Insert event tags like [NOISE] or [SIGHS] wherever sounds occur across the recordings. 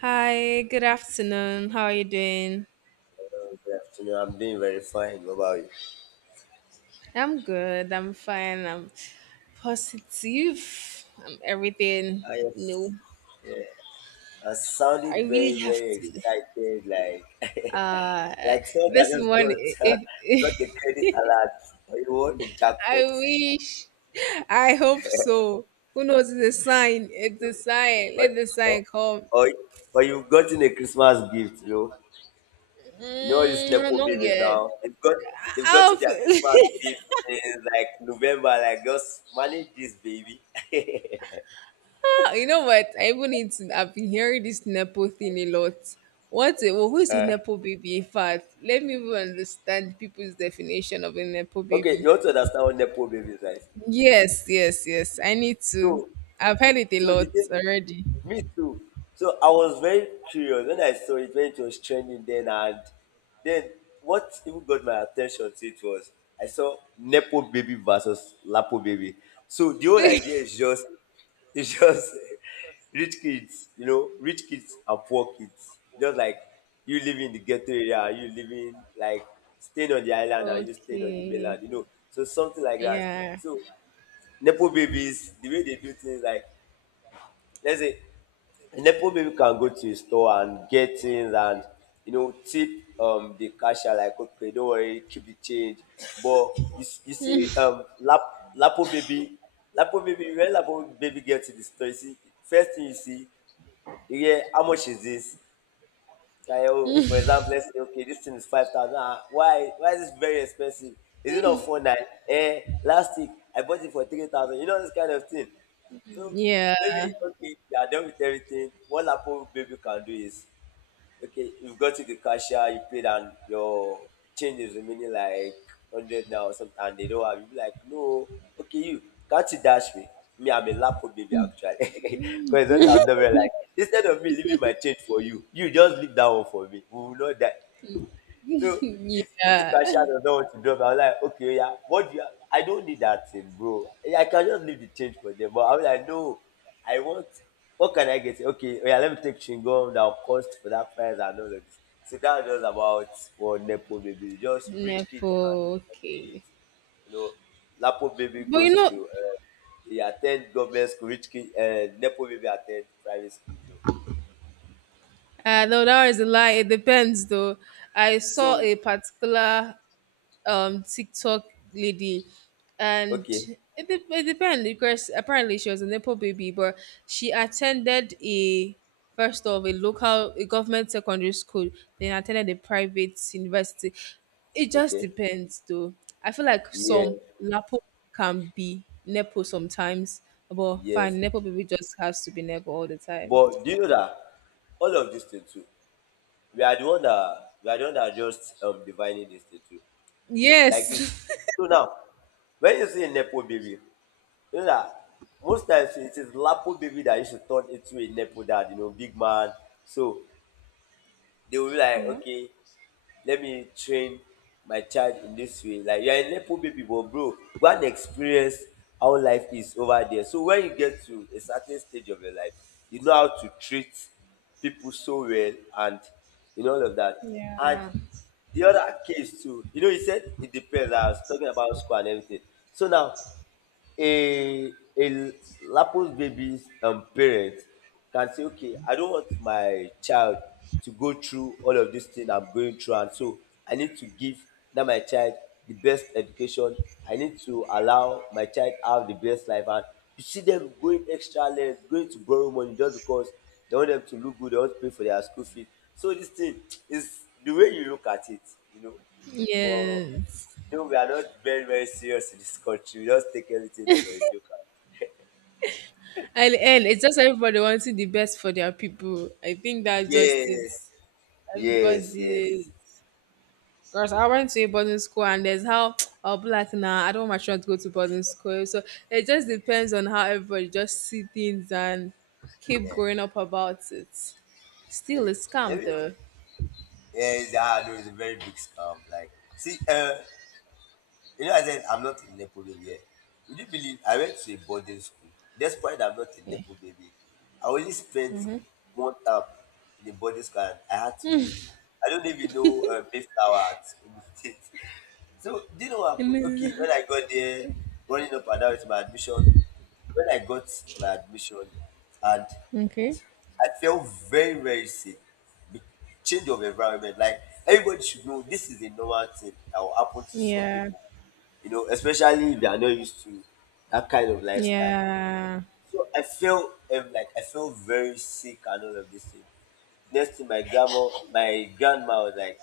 Hi, good afternoon. How are you doing? Good afternoon. I'm doing very fine. What about you? I'm good. I'm fine. I'm positive. I'm everything Ah, yes. new. Yeah. I I sounded very, really have very to. excited, like [LAUGHS] Uh, like someone that this just one, got [LAUGHS] it, got it, the credit alert, or you won the [LAUGHS] I jackpot, wish. I hope so. Who knows? It's a sign. you It's a sign. know, Let the or, or, sign come. or, or you've gotten a Christmas gift, you know. You know all these nepo Not babies yet. now. They've got they've I'll gotten their feel. Christmas [LAUGHS] gift in like November. Like just manage this baby. [LAUGHS] You know what? I even need to. I've been hearing this nepo thing a lot. Well, who is a Uh, nepo baby? In fact, let me even understand people's definition of a nepo okay, you baby. want to understand what nepo babies is like. Yes, yes, yes. I need So to. I've heard it a So the lot thing, already. me too. So I was very curious when I saw it when it was trending then, and then what even got my attention to it was I saw Nepo baby versus Lapo baby. So the whole idea is [LAUGHS] just it's just [LAUGHS] rich kids, you know, rich kids and poor kids. Just like you living in the ghetto area, you living like staying on the island and you staying on the Okay. mainland, you know. So something like that. Yeah. So Nepo babies, the way they do things like let's say a nepo baby can go to a store and get things and you know tip the cashier like, okay, don't worry, keep the change, but you see lapo baby. When lapo baby gets to the store, you see first thing you see, you hear how much is this. Like, oh, for example, let's say, okay, this thing is 5,000. Ah, why? Why is this very expensive? Is it not 4,900? Eh, last week, I bought it for 3,000. You know, this kind of thing. So maybe, Yeah. okay, you are done with everything. What Apple Baby can do is okay, you've got to the cashier, you paid, and your change is remaining like 100 now or something, and they don't have. You be like, no, okay, you can't you dash me? Me, I'm a lapo baby actually. [LAUGHS] Because that's what I'm never like. Instead of me leaving my change for you, you just leave that one for me. We will not die. So [LAUGHS] if the cashier yeah. does not want to drop, I'm like, okay, yeah, what do you? I don't need that thing, bro. Yeah, I can just leave the change for them. But I'm like, no, I want. What can I get? Okay, oh yeah, let me take chingom that will cost for that price and all of this. So that was just about what Nepo baby, just rich kid Nepo. and poor kid. Okay. You know, Lapo baby But you goes know, to he attend government school, rich kid, Nepo baby attend private school. You know, no, that is a lie. It depends, though. I saw so a particular TikTok lady, and okay, it depends because apparently she was a nepo baby, but she attended a first of a local a government secondary school, then attended a private university. It just okay, depends, though. I feel like yeah, some lapo can be nepo sometimes, but yes, fine, nepo baby just has to be nepo all the time. but do you know that all of these things too, we are the one that are just divining this thing too. Like Yes. this. [LAUGHS] So now, when you see a nepo baby, you know that most times it is lapo baby that you should turn into a nepo dad, you know, big man. So they will be like, Yeah. okay, let me train my child in this way. Like you're a nepo baby, but bro, go and experience how life is over there. So when you get to a certain stage of your life, you know how to treat people so well and you know all of that. And Yeah. the other case too, you know, he said it depends. I was talking about school and everything. So now a lapos babies parent can say, okay, I don't want my child to go through all of this thing I'm going through, and so I need to give that my child the best education. I need to allow my child have the best life, and you see them going extra length, going to borrow money just because they want them to look good, they want to pay for their school fees. So this thing is the way you look at it, you know. But Yes. no, we are not very, very serious in this country. We just take everything for a joke. At the It's just everybody wanting the best for their people. I think that's just it. Yes, yes, yes. Everybody, because I went to a boarding school and there's how [TSK] I'll be like, nah, I don't want my children to go to boarding school. So it just depends on how everybody just see things and keep growing up about it. Still a Okay. Let scam me. though. Yes, ah, no, it's a very big scam. Like, see, you know, I said I'm not a Nepo baby. Eh. Would you believe I went to a boarding school? Despite I'm not a Yeah. Nepo baby, I only spent one term in the boarding school and I had to leave. I don't even know Mayflower at Ogun State. [LAUGHS] So, do you know what happened? Okay, Mm-hmm. when I got there, running up and down with my admission, when I got my admission and [LAUGHS] okay. I felt very, very sick. Be- Change of environment. Like everybody should know this is a normal thing that will happen to some Yeah. people. You know, especially if they are not used to that kind of lifestyle. Yeah. So I felt like I felt very sick and all of this thing. Next thing my grandma was like,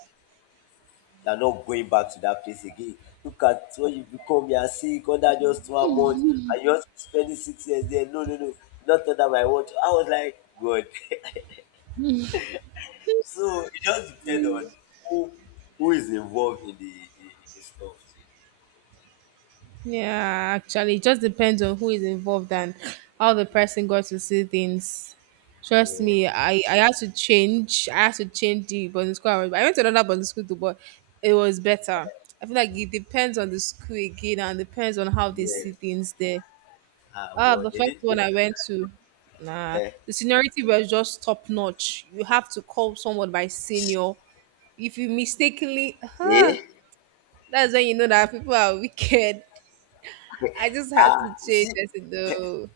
you're not going back to that place again. Look at what you become, you are sick under just 1 month, and you're spending 6 years there. No, no, no, not under my watch. I was like, God. So it just depends on who who is involved in the in the stuff. Yeah, actually, it just depends on who is involved and how the person got to see things. Trust Yeah, me, I had to change. I had to change the boarding school. I went to another boarding school too, but it was better. I feel like it depends on the school again and depends on how they see yes. things there. Ah, Ah, well, the they first did. one I went to, nah, Eh, the seniority was just top notch. You have to call someone by senior. If you mistakenly, eh? huh, that's when you know that people are wicked. I just had to Ah, you change see it though.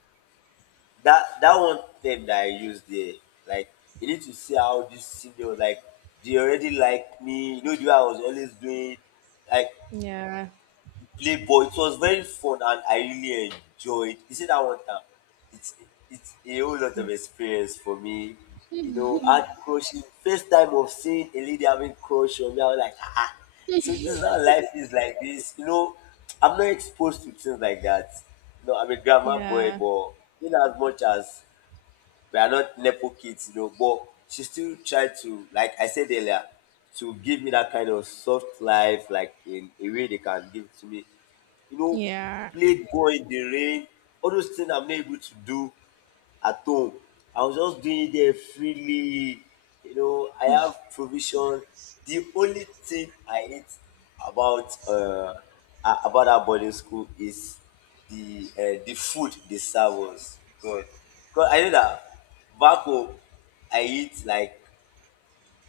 that that one term that I use there. Like you need to see how this senior like they already like me. You know, the way I was always doing. Like Yeah, Playboy. It was very fun and I really enjoyed. You see that one time, it's it's a whole lot of experience for me. You know, I had crushing first time of seeing a lady having crush on me. I was like, ah, so this is how life is like this. You know, I'm not exposed to things like that. You know, I'm a grammar boy, yeah, but in as much as we are not nepo kids, you know, but she still tried to, like I said earlier, to give me that kind of soft life, like in a way they can give it to me. You know, yeah, played ball in the rain, all those things I'm not able to do at home. I was just doing it there freely. You know, I have provision. The only thing I hate about about that boarding school is the food they serve us. God, God, I know that back home I eat like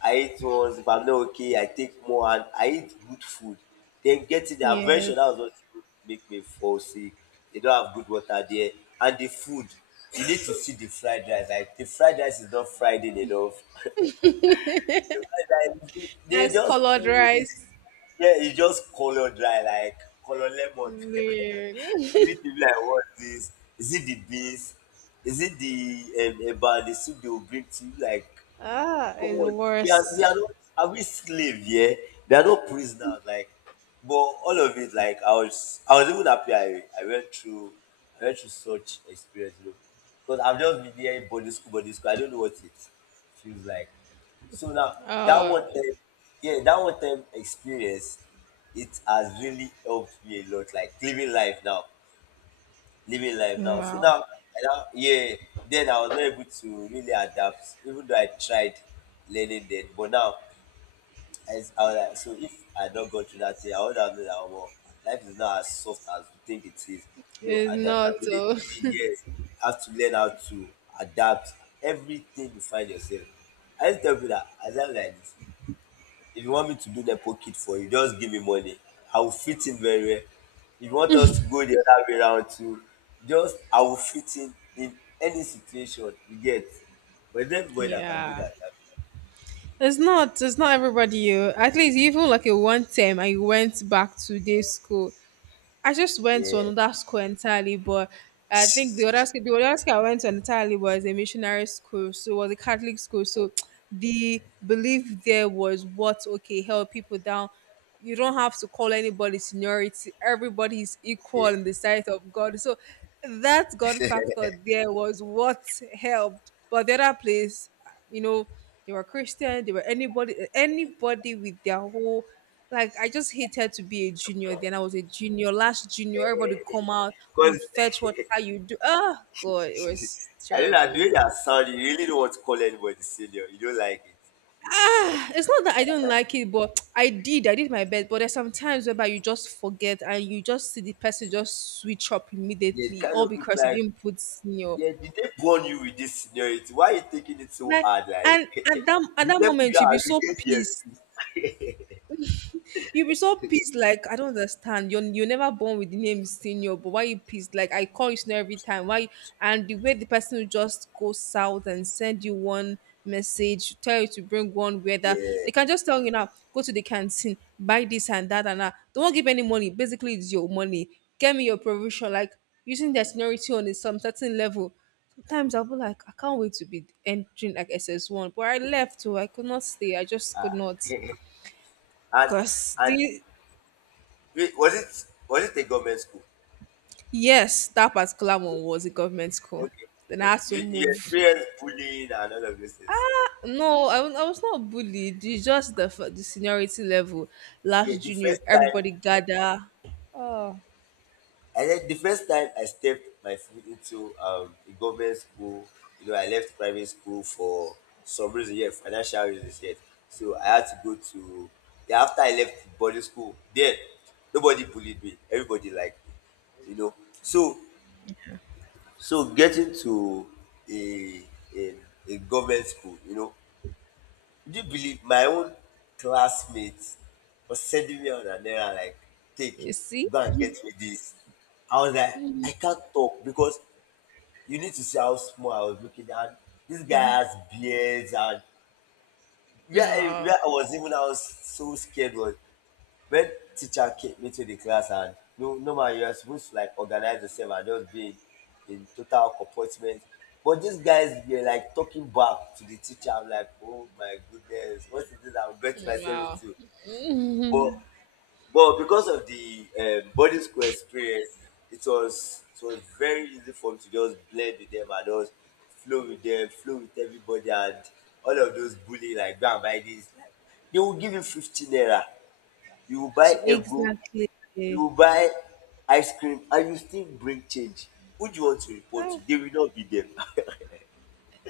I eat once. If I'm not okay, I take more and I eat good food. Then get it. I'm very sure that was yes. what make me fall sick. They don't have good water there. And the food, you need to see the fried rice. Like the fried rice is not fried in enough. [LAUGHS] Like, they Nice just colored put it. rice. Yeah, you just color dry, like color lemon. [LAUGHS] Man. You need [LAUGHS] to be like, what is this? Is it the beans? Is it the about the soup they will bring to you? Like, ah, come it's on, we worse. are not are we slave yeah? They are not prisoners like, but all of it like I was even happy I went through such experience you know, because I've just been there in body school. Body school I don't know what it feels like. So now that one Oh, time, yeah, that one time experience, it has really helped me a lot. Like living life now, living life now. So wow. now, I now yeah, then I was not able to really adapt, even though I tried learning then. But now, as I was like, so if I had not gone through that thing, I would have known that well, life is not as soft as we think it is. You know, It's not, adaptability, oh, yes, you have to learn how to adapt everything you find yourself. I just tell people that as I'm like this, if you want me to do nepo kid for you, just give me money. I will fit in very well. If you want us to go the other way round too, just I will fit in any situation you get. But there's not [LAUGHS] everybody that can do yeah. that. It's not everybody. You at least even like a one term, I went back to day school. I just went to Yeah. [LAUGHS] another school entirely, but I think the other school I went to entirely was a missionary school, so it was a Catholic school. So the belief there was what okay, help people down. You don't have to call anybody seniority. Everybody is equal Yeah. in the sight of God. So that God factor there was what helped. But the other place, you know they were christian they were anybody anybody with their whole like I just hated to be a junior then I was a junior last junior everybody come out you Because fetch what how you do oh god it was [LAUGHS] I don't know, the terrible. way that sound, you really don't want to call anybody senior. You don't like it. [SIGHS] It's not that I don't like it but i did my best but there's some times whereby you just forget and you just see the person just switch up [LAUGHS] Yeah, it immediately kind all of look because you like, didn't put senior yeah, did they born you with this seniority? Why are you taking it so like hard? Like, and at that [LAUGHS] at the that level you moment you'll be are, you so get yes. pissed. You be so pissed, like I don't understand. You're never born with the name senior, but why you pissed? Like I call you senior every time. Why? And the way the person will just go south and send you one message, tell you to bring one weather. They can just tell you now, go to the canteen, buy this and that and that. They won't give any money. Basically, it's your money. Get me your provision. Like using their seniority on a some certain level. Sometimes I'll be like, I can't wait to be entering like SS1. But I left too. I could not stay. I just could not. [LAUGHS] And Cause and the wait, was it a government school? Yes, that particular one was a government school. Okay, Then so I had to you move. experienced bullying and all of those things. No, I was not bullied. It's just the the seniority level. Yeah, Last the junior, first time everybody gather. Oh, I stepped my foot into a government school, you know, I left private school for some reason, yeah, financial reasons yet. So I had to go to, yeah, after I left boarding school, then nobody bullied me. Everybody liked me you know so so getting to a a, a government school. Do you believe my own classmates was sending me on an errand like, take, you see? go and get me this. I was like, I can't talk because you need to see how small I was looking at. This guy has beards and No, where I was even I was so scared was when teacher came into the class and no normally you're supposed to like organize yourself and just be in total comportment. But these guys were like talking back to the teacher. I'm like, oh my goodness, what is this I'm getting myself no. into? But but because of the boarding school experience, it was very easy for me to just blend with them and just flow with them, flow with everybody, and all of those bullying like go and buy this. Like, they will give you 15 naira. You will buy So ego. exactly. You buy ice cream and you still bring change. Who do you want to report to? Ah, They will not be there. [LAUGHS]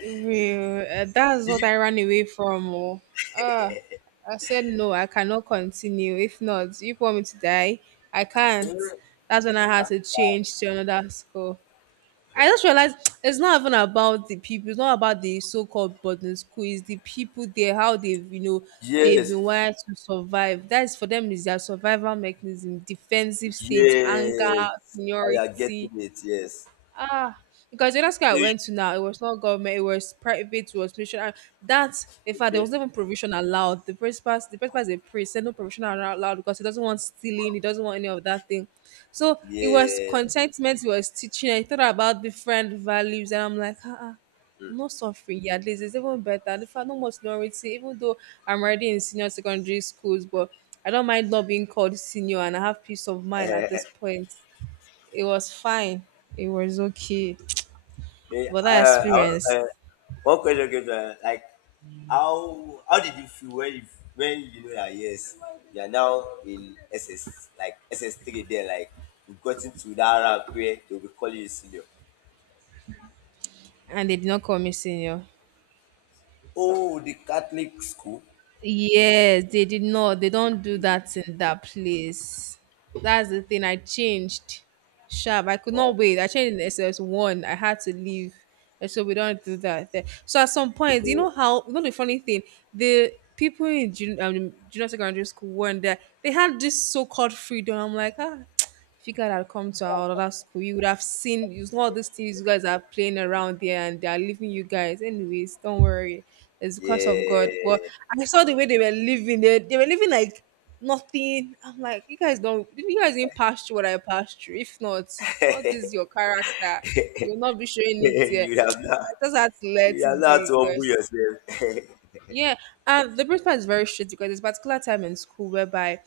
Real. That's Did you? what I ran away from. Oh. Ah, I said no. I cannot continue. If not, if you want me to die, I Eh, can't. That's when I I had can't. to change to another school. I just realized [TSK] it's not even about the people. It's not about the so-called boarding school. It's the people there, how they've they've Yes, been wired to survive. That's for them is their survival mechanism, defensive state, anger, yes. I are seniority. getting it. Yes. Ah, because the last guy So I you went to now, it was not government, it was private, it was mission. That, in fact, there okay? was no even provision allowed. The principal is a priest, said no provision are allowed because he doesn't want stealing, he doesn't want any of that thing. So it was Yeah. contentment, he was teaching, I thought about different values, and I'm like, ah, ah, Mm. I'm not suffering. Yeah, at least it's even better. And if I no more seniority, even though I'm already in senior secondary schools, but I don't mind not being called senior, and I have peace of mind at this point. It was fine. It was okay. Eh, But I, that I, want- experience, eh, One question came to mind, like how did you feel when you know that yes you are now in SS like SS three there like you've gotten to that rank where they'll be calling you senior. and they did not call me senior. Oh, the Catholic school. Yes, they did not. They don't do that in that place. That's the thing. I changed. Sharp. I could Wow. not wait. I changed in SS1. I had to leave. And so we don't do that there. So at some point, you So, know how, you know the funny thing? The people in junior secondary school weren't there. They had this so called freedom. I'm like, ah, if you guys had come to our other school, you would have seen you know all these things you guys are playing around there and they are leaving you guys. Anyways, don't worry. It's because of God. But yeah. I saw the way they were living. They were living like nothing. I'm like, you guys didn't pass through what I passed through. If not, all this is your character. You'll not be [LAUGHS] showing it here. You have [TSK] not. I just had to let You have it not be to humble because yourself. [LAUGHS] yeah, and the principal is very strict because there's a particular time in school whereby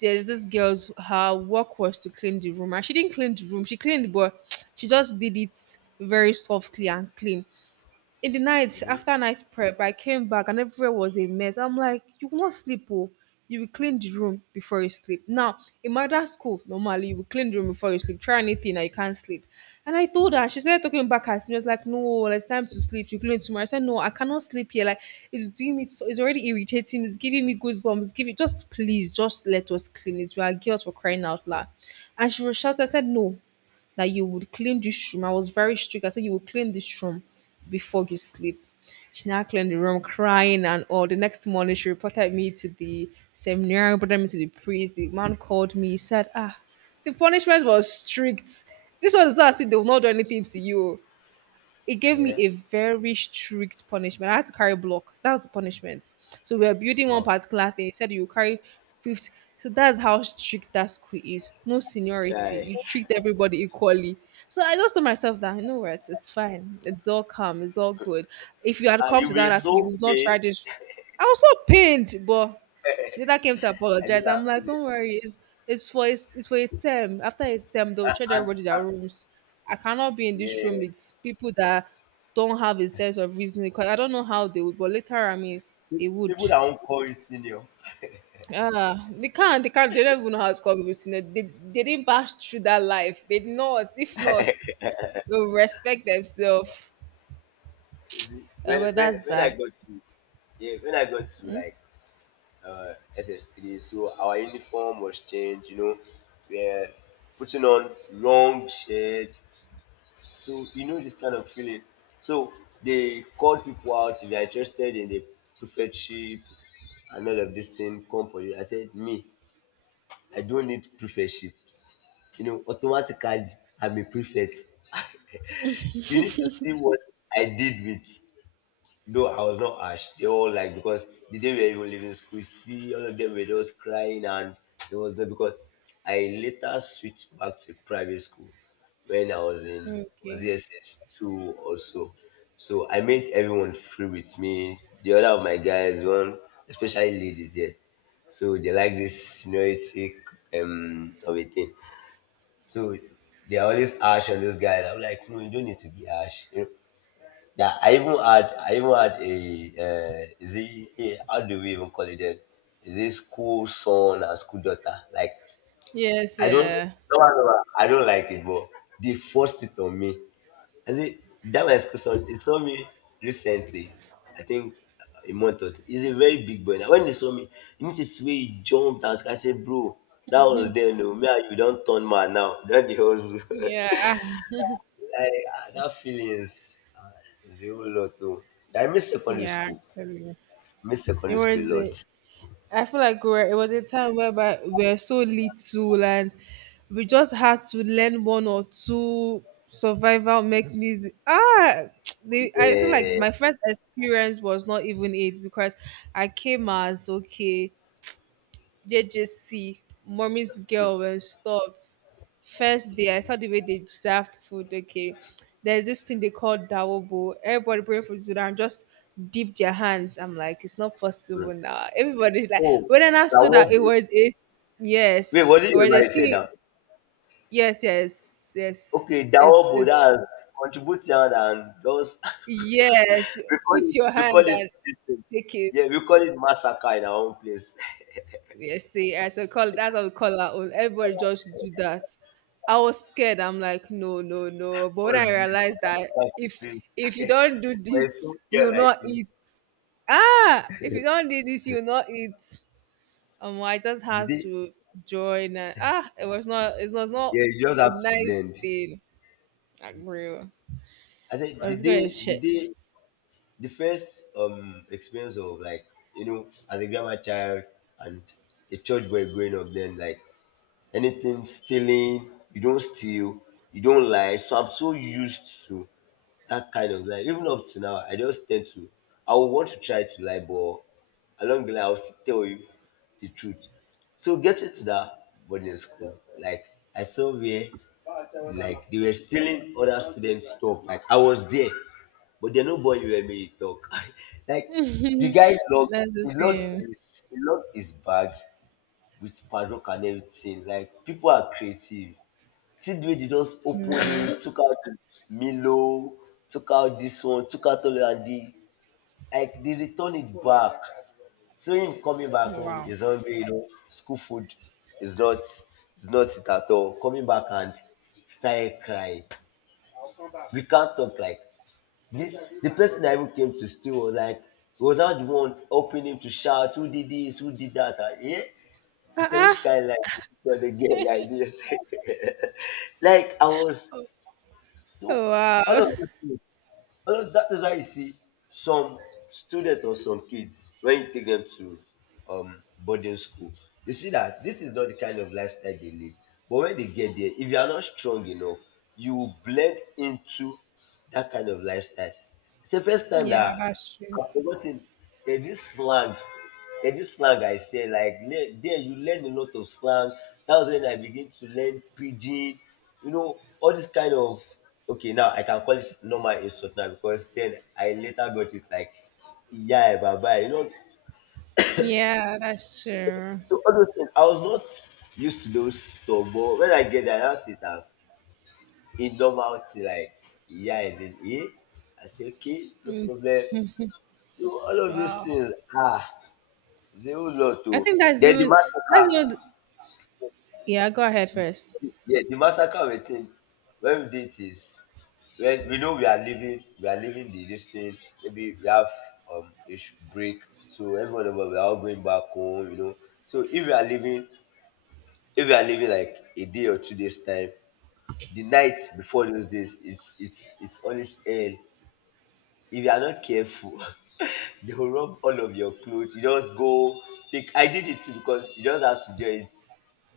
there's this girl's her work was to clean the room and she didn't clean the room she cleaned but [TSK] she just did it very softly and clean in the night after a night prep, I came back and everywhere was a mess. I'm like, you won't sleep, oh. You will clean the room before you sleep. Now, in my dad's school, normally you will clean the room before you sleep. Try anything and you can't sleep. And I told her, she started talking back at me. I was like, no, well, it's time to sleep. You clean tomorrow. I said, no, I cannot sleep here. Like, it's already irritating. It's giving me goosebumps. Give it, just please, just let us clean it. We are girls for crying out loud. And she was shouting. I said, no, that you would clean this room. I was very strict. I said you will clean this room before you sleep. She now cleaned the room, crying and all. The next morning, she reported me to the seminary, reported me to the priest. The man called me. He said, "Ah, the punishment was strict. This one is not as if they will not do anything to you it gave me Yeah. a very strict punishment. I had to carry block. That was the punishment. So we were building one Wow. particular thing. He said you carry 50. So that's how strict that school is. No seniority. Try. You treat everybody equally. So I just told myself that, you know what, it's fine. It's all calm. It's all good. If you had And come you to will that, ask you so would not pay. try this. I was so pained, but she later came to I don't apologize. I'm have like, don't feelings. worry, it's for a term. After a term, they'll charge And, everybody and their rooms. I cannot be in this room yeah, with people that don't have a sense of reasoning because I don't know how they would, but later I mean they would. people that won't call you senior. Ah, they don't even know how it's called. Because, you know, they didn't pass through that life. They did not. If not, they'll respect themselves. You see, when, But when, that's when I that. got to, yeah, when I got to like SS3 so our uniform was changed, you know, we're putting on long shirts. So you know this kind of feeling. So they call people out if they are interested in the prefectship and all of this thing come for you. I said, me, I don't need prefectship. You know, automatically I'm a prefect. You need to see what I did with, no, I was not ash. They all like because the day we were even leaving school, see all of them were just crying and there was no because I later switched back to private school when I was in, was Okay. it SS two or so. So I made everyone free with me. The other of my guys, one especially ladies there. So they like this seniority of a thing. So they are always harsh on those guys. I'm like, no, you don't need to be harsh. You know, yeah, I even had a is it how do we even call it then? Is it school son and school daughter? Like Yes, I don't, yeah. no, no, no, I don't like it, but they forced it on me. I see that my school son, he saw me recently. I think a month or two. He's a very big boy now. When he saw me, you need to see where he jumped and I said, bro, that was then. No, me and you don't turn man now. Don't the hustle. [LAUGHS] Yeah. I, that feeling is the whole lot too. I miss secondary Yeah, school. actually. I miss It secondary school a was. lot. I feel like we were, it was a time whereby we were so little and we just had to learn one or two survival mechanisms. Ah, [TSK] they, I feel like Yeah. my first experience was not even it because I came as okay, JJC, mommy's girl and stuff. First day, I saw the way they serve food. Okay, there's this thing they call dawobo. Everybody bring food to them and just dip their hands. I'm like, it's not Mm. possible now. Everybody's like, Oh, when I saw that it Dawobo. was a yes, Wait, what did it you was a write it thing. down? Yes, yes, yes. Okay, It's Dawobo, it's that's contributing and those. yes. [LAUGHS] we call Put it, your we call hand it and this thing. take it. Yeah, we call it massacre in our own place. Yes, see, as I call that's what we call our own. Everybody just do that. I was scared. I'm like, no, no, no. [LAUGHS] But when What's I this? What realized kind of that class is if you this? don't do [LAUGHS] For a this, single girl you'll like not you, eat. Ah, if you don't do this, you'll not eat. I just did had they? to join. And, ah, it was not. It's not Yeah, you just a have to blend. nice thing. Like, real. I said, But did it's good they? as Did shit. they? The first experience of like, you know, as a grammar child and a church boy growing up then, like anything stealing. You don't steal. You don't lie. So I'm so used to that kind of life. Even up to now, I just tend to. I would want to try to lie, but along the line, I'll still tell you the truth. So getting to that boarding school, like I saw where, like, they were stealing other students' stuff. Like I was there, but they nobody where me to talk. [LAUGHS] Like [LAUGHS] the guy That's locked, the thing. He locked his bag with padlock and everything. Like people are creative. See the way they just opened Real. it, [LAUGHS] took out Milo, took out this one, took out all and the, like, they return it back. So him coming back home Wow. is hungry, you know, school food is not it at all. Coming back and started crying. We can't talk, like this the person that even came to steal was like was not the one helping him to shout who did this, who did that. And, yeah, I Ah, said, ah. which kind like this for the girl like this? [LAUGHS] Like I was so all Wow. of those [LAUGHS] things. All of, that is why you see some students or some kids when you take them to boarding school, you see that this is not the kind of lifestyle they live. But when they get there, if you are not strong enough, you will blend into that kind of lifestyle. It's the first time Yeah, that that's true. I've forgotten. There's this slang. There's this slang I say like there you learn a lot of slang. That was when I begin to learn pidgin. You know all this kind of, okay, now I can call it normal insult now because then I later got it like, yeah, bye bye. You know, Yeah, that's true. so all those things I was not used to those stuff, but when I get there I now see it as a normal thing like, yeah, and then I say okay no problem. It's- [LAUGHS] You know all of those wow. things. Ah. They whole lot to. I think that's Then the even that's massacre. what yeah, go ahead first. Yeah, the massacre we think when we did is when we know we are leaving the this thing. Maybe we have a break, so everyone of us we are all going back home, you know. So if we are leaving like a day or 2 days time, the night before those days, it's always hell. If you are not careful, [LAUGHS] they will rub all of your clothes. You just go take. I did it too because you just have to do it.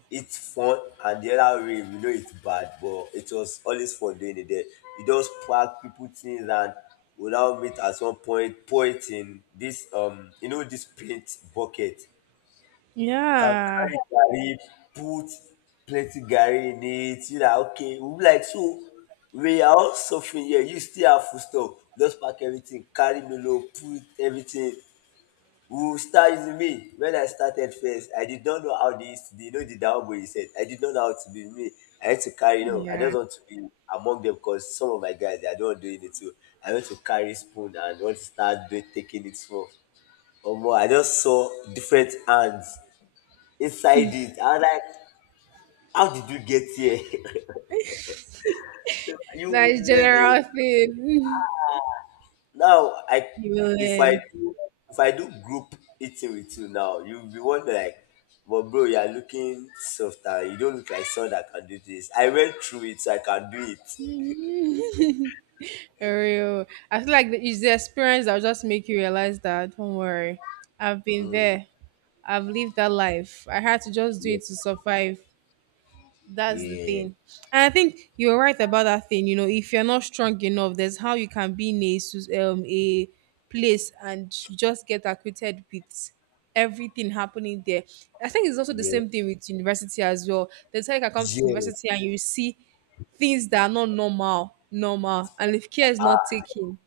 It's fun, and the other way we know it's bad, but it was always fun doing it there. You just pack people things and we'll now meet at some point, pour it in this you know, this paint bucket. Can Yeah. carry garri, put plenty garri in it. You know, okay. We'll be like, so we are all suffering here. You still have food stuff. Just pack everything, carry melo, put everything. Who started with me when I started first. I did not know how they, you know, the down boy said, I did not know how to be me. I had to carry, you know, I Yeah. just want to be among them because some of my guys they are not doing it too. I want to carry spoon and want to start doing taking it off. Or more, I just saw different hands inside it. I was like, how did you get here? [LAUGHS] So That you is learning. general thing. [LAUGHS] Now I, You will if I learn. do if I do group eating with you now, you'll be wondering like, but bro, you are looking softer. You don't look like someone that can do this. I went through it, so I can do it. For real. I feel like it's the experience that'll just make you realize that don't worry. I've been Mm. there. I've lived that life. I had to just do it to survive. That's the Yeah. thing. And I think you're right about that thing. You know, if you're not strong enough, there's how you can be in a, sus- a place and you just get acquitted with everything happening there. I think it's also the Yeah. Yeah. same thing with university as well. There's how you can come to Yes. university and you see things that are not normal, normal. And if care is not taken,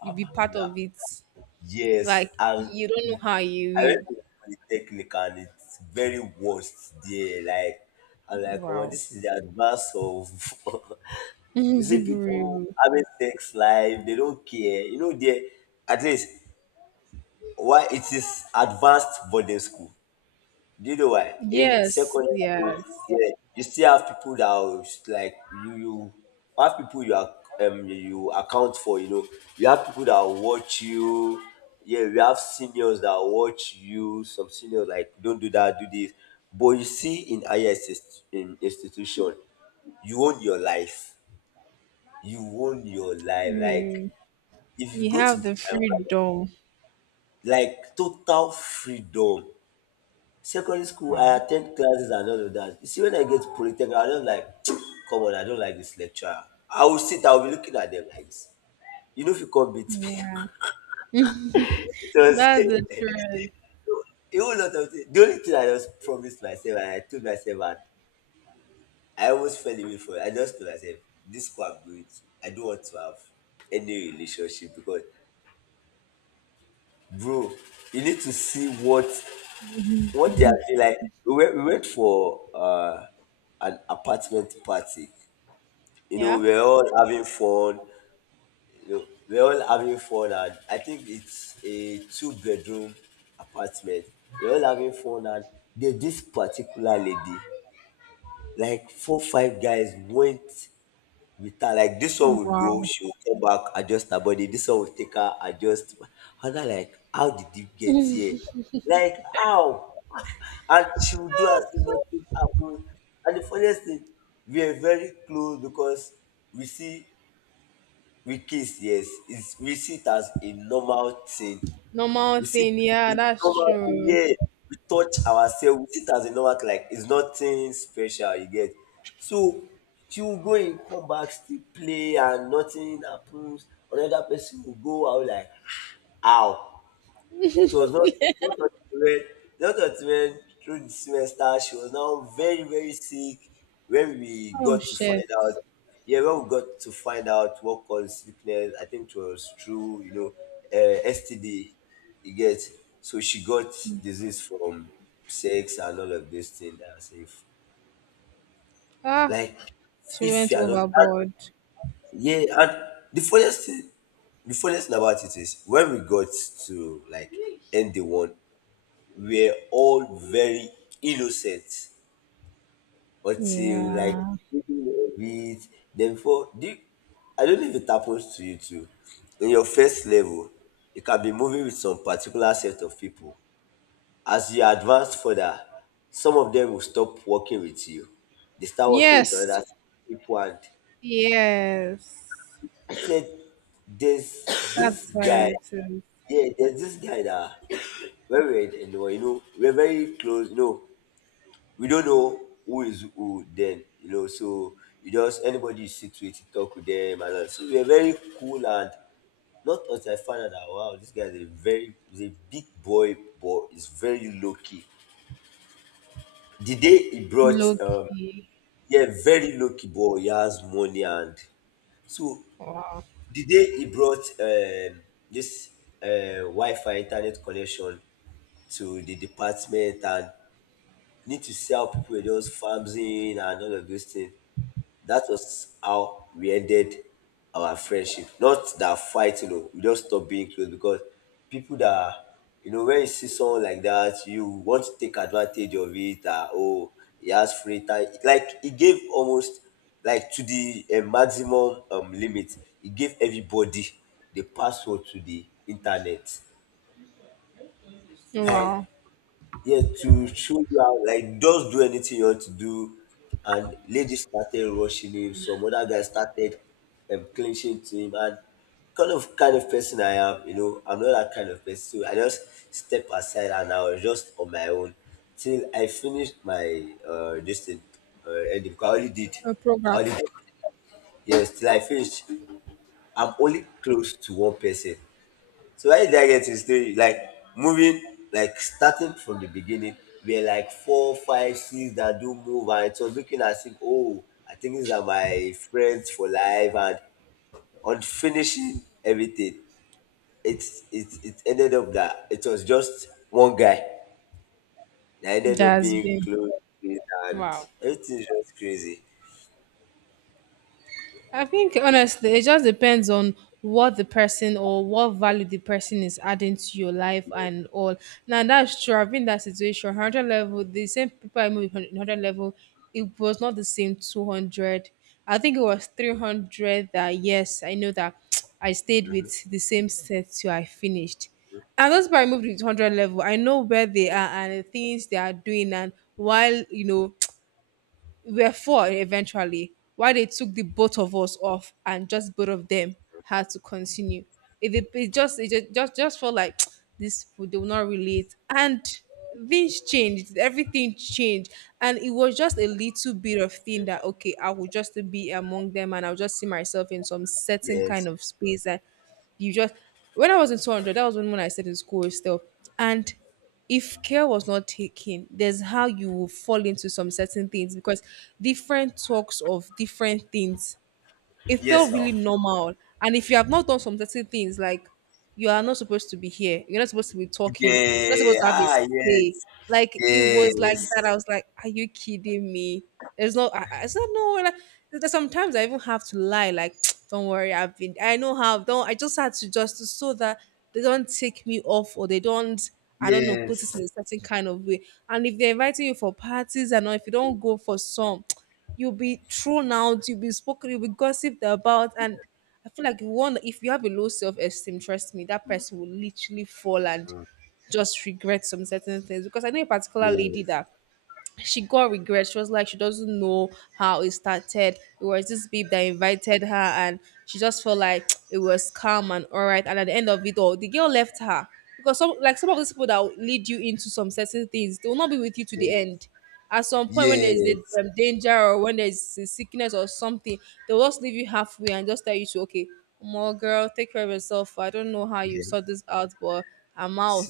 you be part Now, of it. yes, Like, and you don't know how I you went will. to polytechnic and it's very worst there. Like I'm like, oh, Wow. this is the advance of. [LAUGHS] You see people having sex life, they don't care. You know, they, at least why it is advanced boarding school. Do you know [LAUGHS] why? In yes, secondary school, yes. yeah, you still have people that are like you have people you are you account for, you know. You have people that will watch you. Yeah, we have seniors that will watch you, some seniors like don't do that, do this. But you see in in institution, you own your life, like Really. if you You go to have the, the freedom. like total freedom. Secondary school, I Wow. attend classes and all of that. You see when I get polytechnic, I don't like, [TSK] come on, I don't like this lecturer. I will sit, I will be looking at them like this, you know, if you come beat me. Yeah. [LAUGHS] It was That's the [LAUGHS] truth. a whole lot of things. The only thing, I just promised myself and I told myself, and I almost fell away from it. I just told myself this school I'm going to, I don't want to have any relationship, because bro, you need to see what. One day, I feel like we went for an apartment party. You know, Yeah. we're all having fun. You know, we're all having fun, and I think it's a two-bedroom apartment. We're all having fun, and there's this particular lady. Like four, five guys went. We can like, this one would go, Wow. she will come back, adjust her body. This one will take her, adjust. Other like, how did you get here? Like how? [LAUGHS] And she will do as if nothing happened. And the funniest thing, we are very close because we see, we kiss. Yes, it's, we see it as a normal thing. Normal We see it thing. as Yeah, a that's normal thing, true. yeah. We touch ourselves, we see it as a normal thing, like it's nothing special, you get. So she will go in, come back, still play, and nothing happens. Another person will go out like, how? It was not until when through the semester she was now very very sick. When we Oh got to shit. find out, yeah, when we got to find out what caused sickness, I think it was through STD. You get, so she got disease from sex and all of this thing. That I was, if Ah, like, she if went you are not, overboard. yeah, and the funniest thing, about it is when we got to like end, the one were all very innocent until like Yeah. middle of it. Then for, I don't know if it happens to you too. In your first level, you can be moving with some particular set of people. As you advance further, some of them will stop working with you. They start working with Yes. other people, and Yes. I said there's this That's why guy, it is. yeah, there's this guy that when we were in, you know, we're very close, you know, we don't know who is who then, you know. So you just, anybody you sit with, you talk with them, and all. So we are very cool. And not until I found out that wow, this guy is a very, he's a big boy, but he's very low key. The day he brought, Loki. yeah, very low key boy, he has money, and so the day he brought this Wi-Fi internet connection to the department, and need to sell, people were just farming and all of those things. That was how we ended our friendship. Not that fight, you know, we just stopped being close because people that, you know, when you see someone like that, you want to take advantage of it. That oh, he has free time. Like he gave almost like to the maximum limit. He gave everybody the password to the internet. Like, Wow. yes, to show you how, like, just do anything you want to do. And ladies started rushing him. Some other guys started clinching to him. And kind of person I am, you know, I'm not that kind of person. So I just step aside and I was just on my own till I finished my distance, ending. 'Cause I only did, A I program only did. Yes, till I finished. I'm only close to one person. So why did I get to the story? Like moving, like starting from the beginning, we are like four, five, six that do move, and it was looking as if, oh, I think these are my friends for life, and on finishing everything, it it ended up that it was just one guy that ended up that's being been close with, and wow. everything is just crazy. I think honestly, it just depends on what the person or what value the person is adding to your life and all. Now that's true. I've been in that situation. Hundred level, the same people I moved with hundred level, it was not the same 200. I think it was 300. That yes, I know that [TSK] I stayed with the same set till I finished. And those people I moved with hundred level, I know where they are and the things they are doing and while you know we were four eventually, why they took the both of us off and just both of them had to continue. It just it ju- just felt like [TSK] this people they will not relate. And things changed, everything changed. And it was just a little bit of thing that okay, I will just be among them and I'll just see myself in some certain Yes, kind of space that you just when I was in 200, that was when I said in school still. And if care was not taken, there's how you will fall into some certain things because different talks of different things it yes, felt now, really normal. And if you have not done some certain things, like you are not supposed to be here, you're not supposed to be talking, you're not yeah, supposed to have a ah, yes, say. Like it was like yes, that. I was like, are you kidding me? There's no. I said no. Like, there's sometimes I even have to lie. Like, [TSK] don't worry, I've been. I know how. Don't. I just had to just so that they don't take me off or they don't. I don't know. Put it yes, in a certain kind of way. And if they're inviting you for parties and all, if you don't go for some. [TSK] You'll be thrown out, you'll be spoken, you'll be gossiped about. And I feel like you want if you have a low self-esteem, trust me, that person will literally fall and just regret some certain things. Because I know a particular lady yes, that she got regret. She was like, she doesn't know how it started. It was this babe that invited her, and she just felt like [TSK] it was calm and all right. And at the end of it all, the girl left her because some like some of these people that will lead you into some certain things, they will not be with you to the end. yes. At some point, when there is a Yes. Danger or when there is a sickness or something, they will just leave you halfway and just tell you to okay, more girl, take care of yourself. I don't know how you Yes. sort this out, but I'm out,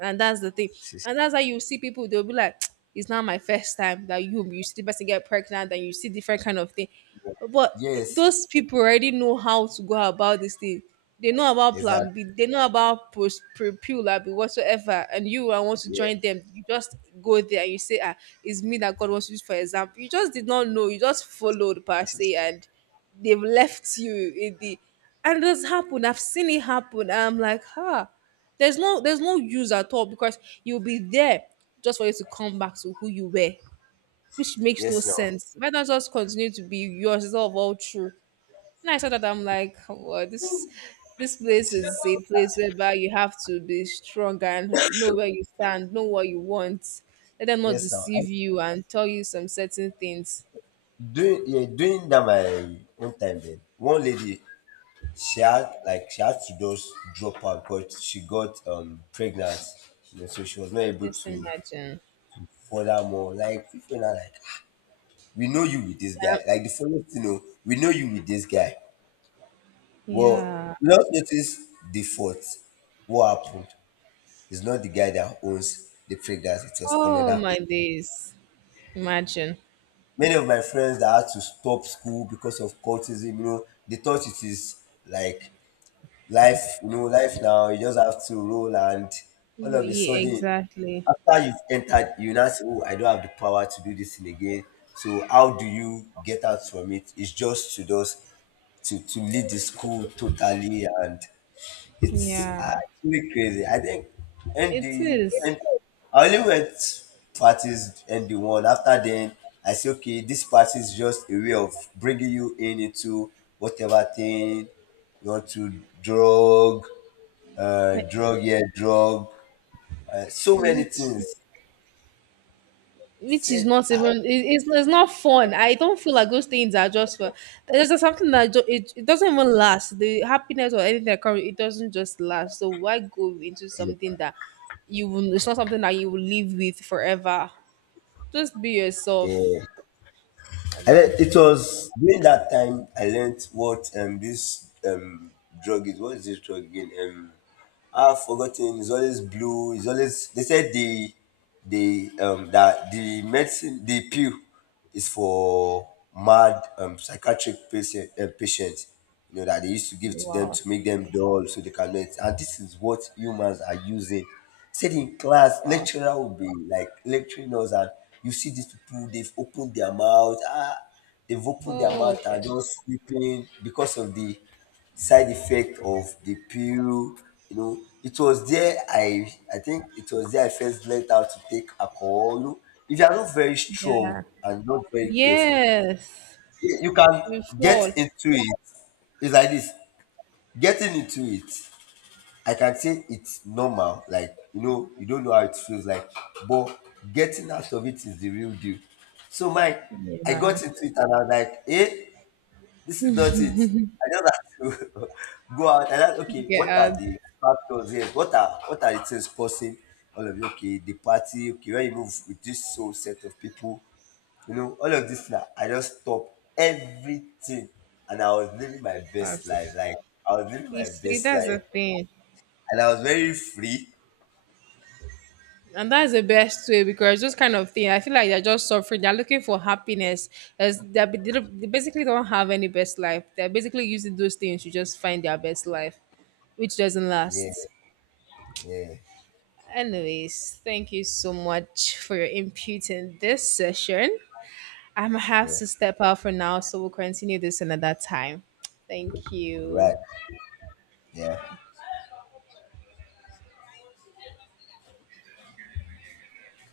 and that's the thing, and [LAUGHS] that's how you see people they'll be like [TSK] it's not my first time that you see the person get pregnant and you see different kind of thing but Yes. those people already know how to go about this thing. They know about plan b, Exactly. they know about post prepula whatsoever, and you I want to Yeah. join them, you just go there and you say ah it's me that god wants to use for example. You just did not know, you just followed per se, and they've left you in the and it has happened. I've seen it happen. I'm like ha, there's no, there's no use at all because you'll be there just for you to come back to who you were, which makes no Yes. No, sense. Why not just continue to be yourself all through? And I saw that I'm like, "Oh, well, this place is a place whereby you have to be strong and know where you stand, know what you want. Let them not yes. Now. I, deceive you and tell you some certain things. during, yeah, during that my own time then, one lady, she had like, she had to just drop out because she got pregnant, you know, so she was not able Just to imagine. further more. Like people now like, "Ah, we know you with this guy, Yeah. like the following, you know, we know you with this guy." Well, Yeah. we just notice the fault, what happened. It's not the guy that owns the fragrance, it was Oh another my person. days. Imagine. Many of my friends that had to stop school because of cultism, you know, they thought it is like life, you know, life now, you just have to roll. And all of a Yeah, sudden, exactly. after you've entered, you now say, oh, I don't have the power to do this thing again. So how do you get out from it? It's just to lead the school totally. And it's Yeah. actually crazy. I think It ND, is, and I only went parties ND one. After then, I say okay, this party is just a way of bringing you in into whatever thing. You want to drug, like, drug, so many which things. which is Said not ah, even it, it's not fun. I don't feel like those things are just for. There's just something that ju- it doesn't even last. The happiness or anything that comes, it doesn't just last. So why go into something that you will? It's not something that you will live with forever. Just be yeah, yourself. Ever. It was during that time I learned what this drug is. What is this drug again? I've forgotten. It's always blue. It's always. They said the that the medicine, the pill is for mad, psychiatric patients. You know that they used to give to them Wow. to make them dull so they can learn. And this is what humans are using, said in class, Wow. lecturer will be like lecturing us, and you see these people, they've opened their mouth, ah, they've opened their Oh mouth and shit. just sleeping because of the side effect of the pill. You know, it was there I think it was there I first learned how to take alcohol. You know, if you are not very strong Yeah. and not very careful, Yes. you can We get fall. into it. It's like this, getting into it. I can say it's normal, like you know, you don't know how it feels like, but getting out of it is the real deal. So my, I Yeah. got into it and I was like, eh, this is not it. I just have to [LAUGHS] go out. And I, like, okay, Get what are out the factors here? What are the things causing all of you? Okay, the party, okay, when you move with this whole set of people, you know, all of this, now I just stopped everything and I was living my best fast. life. Like I was living You my see, best that's life the thing. and I was very free. And that's the best way because those kind of thing, I feel like they're just suffering. They're looking for happiness. As they're, they don't- they basically don't have any best life. They're basically using those things to just find their best life, which doesn't Yeah, last. yeah, Anyways, thank you so much for your input in this session. I'm gonna have yeah. to step out for now, so we'll continue this another time. Thank Right. you. Yeah.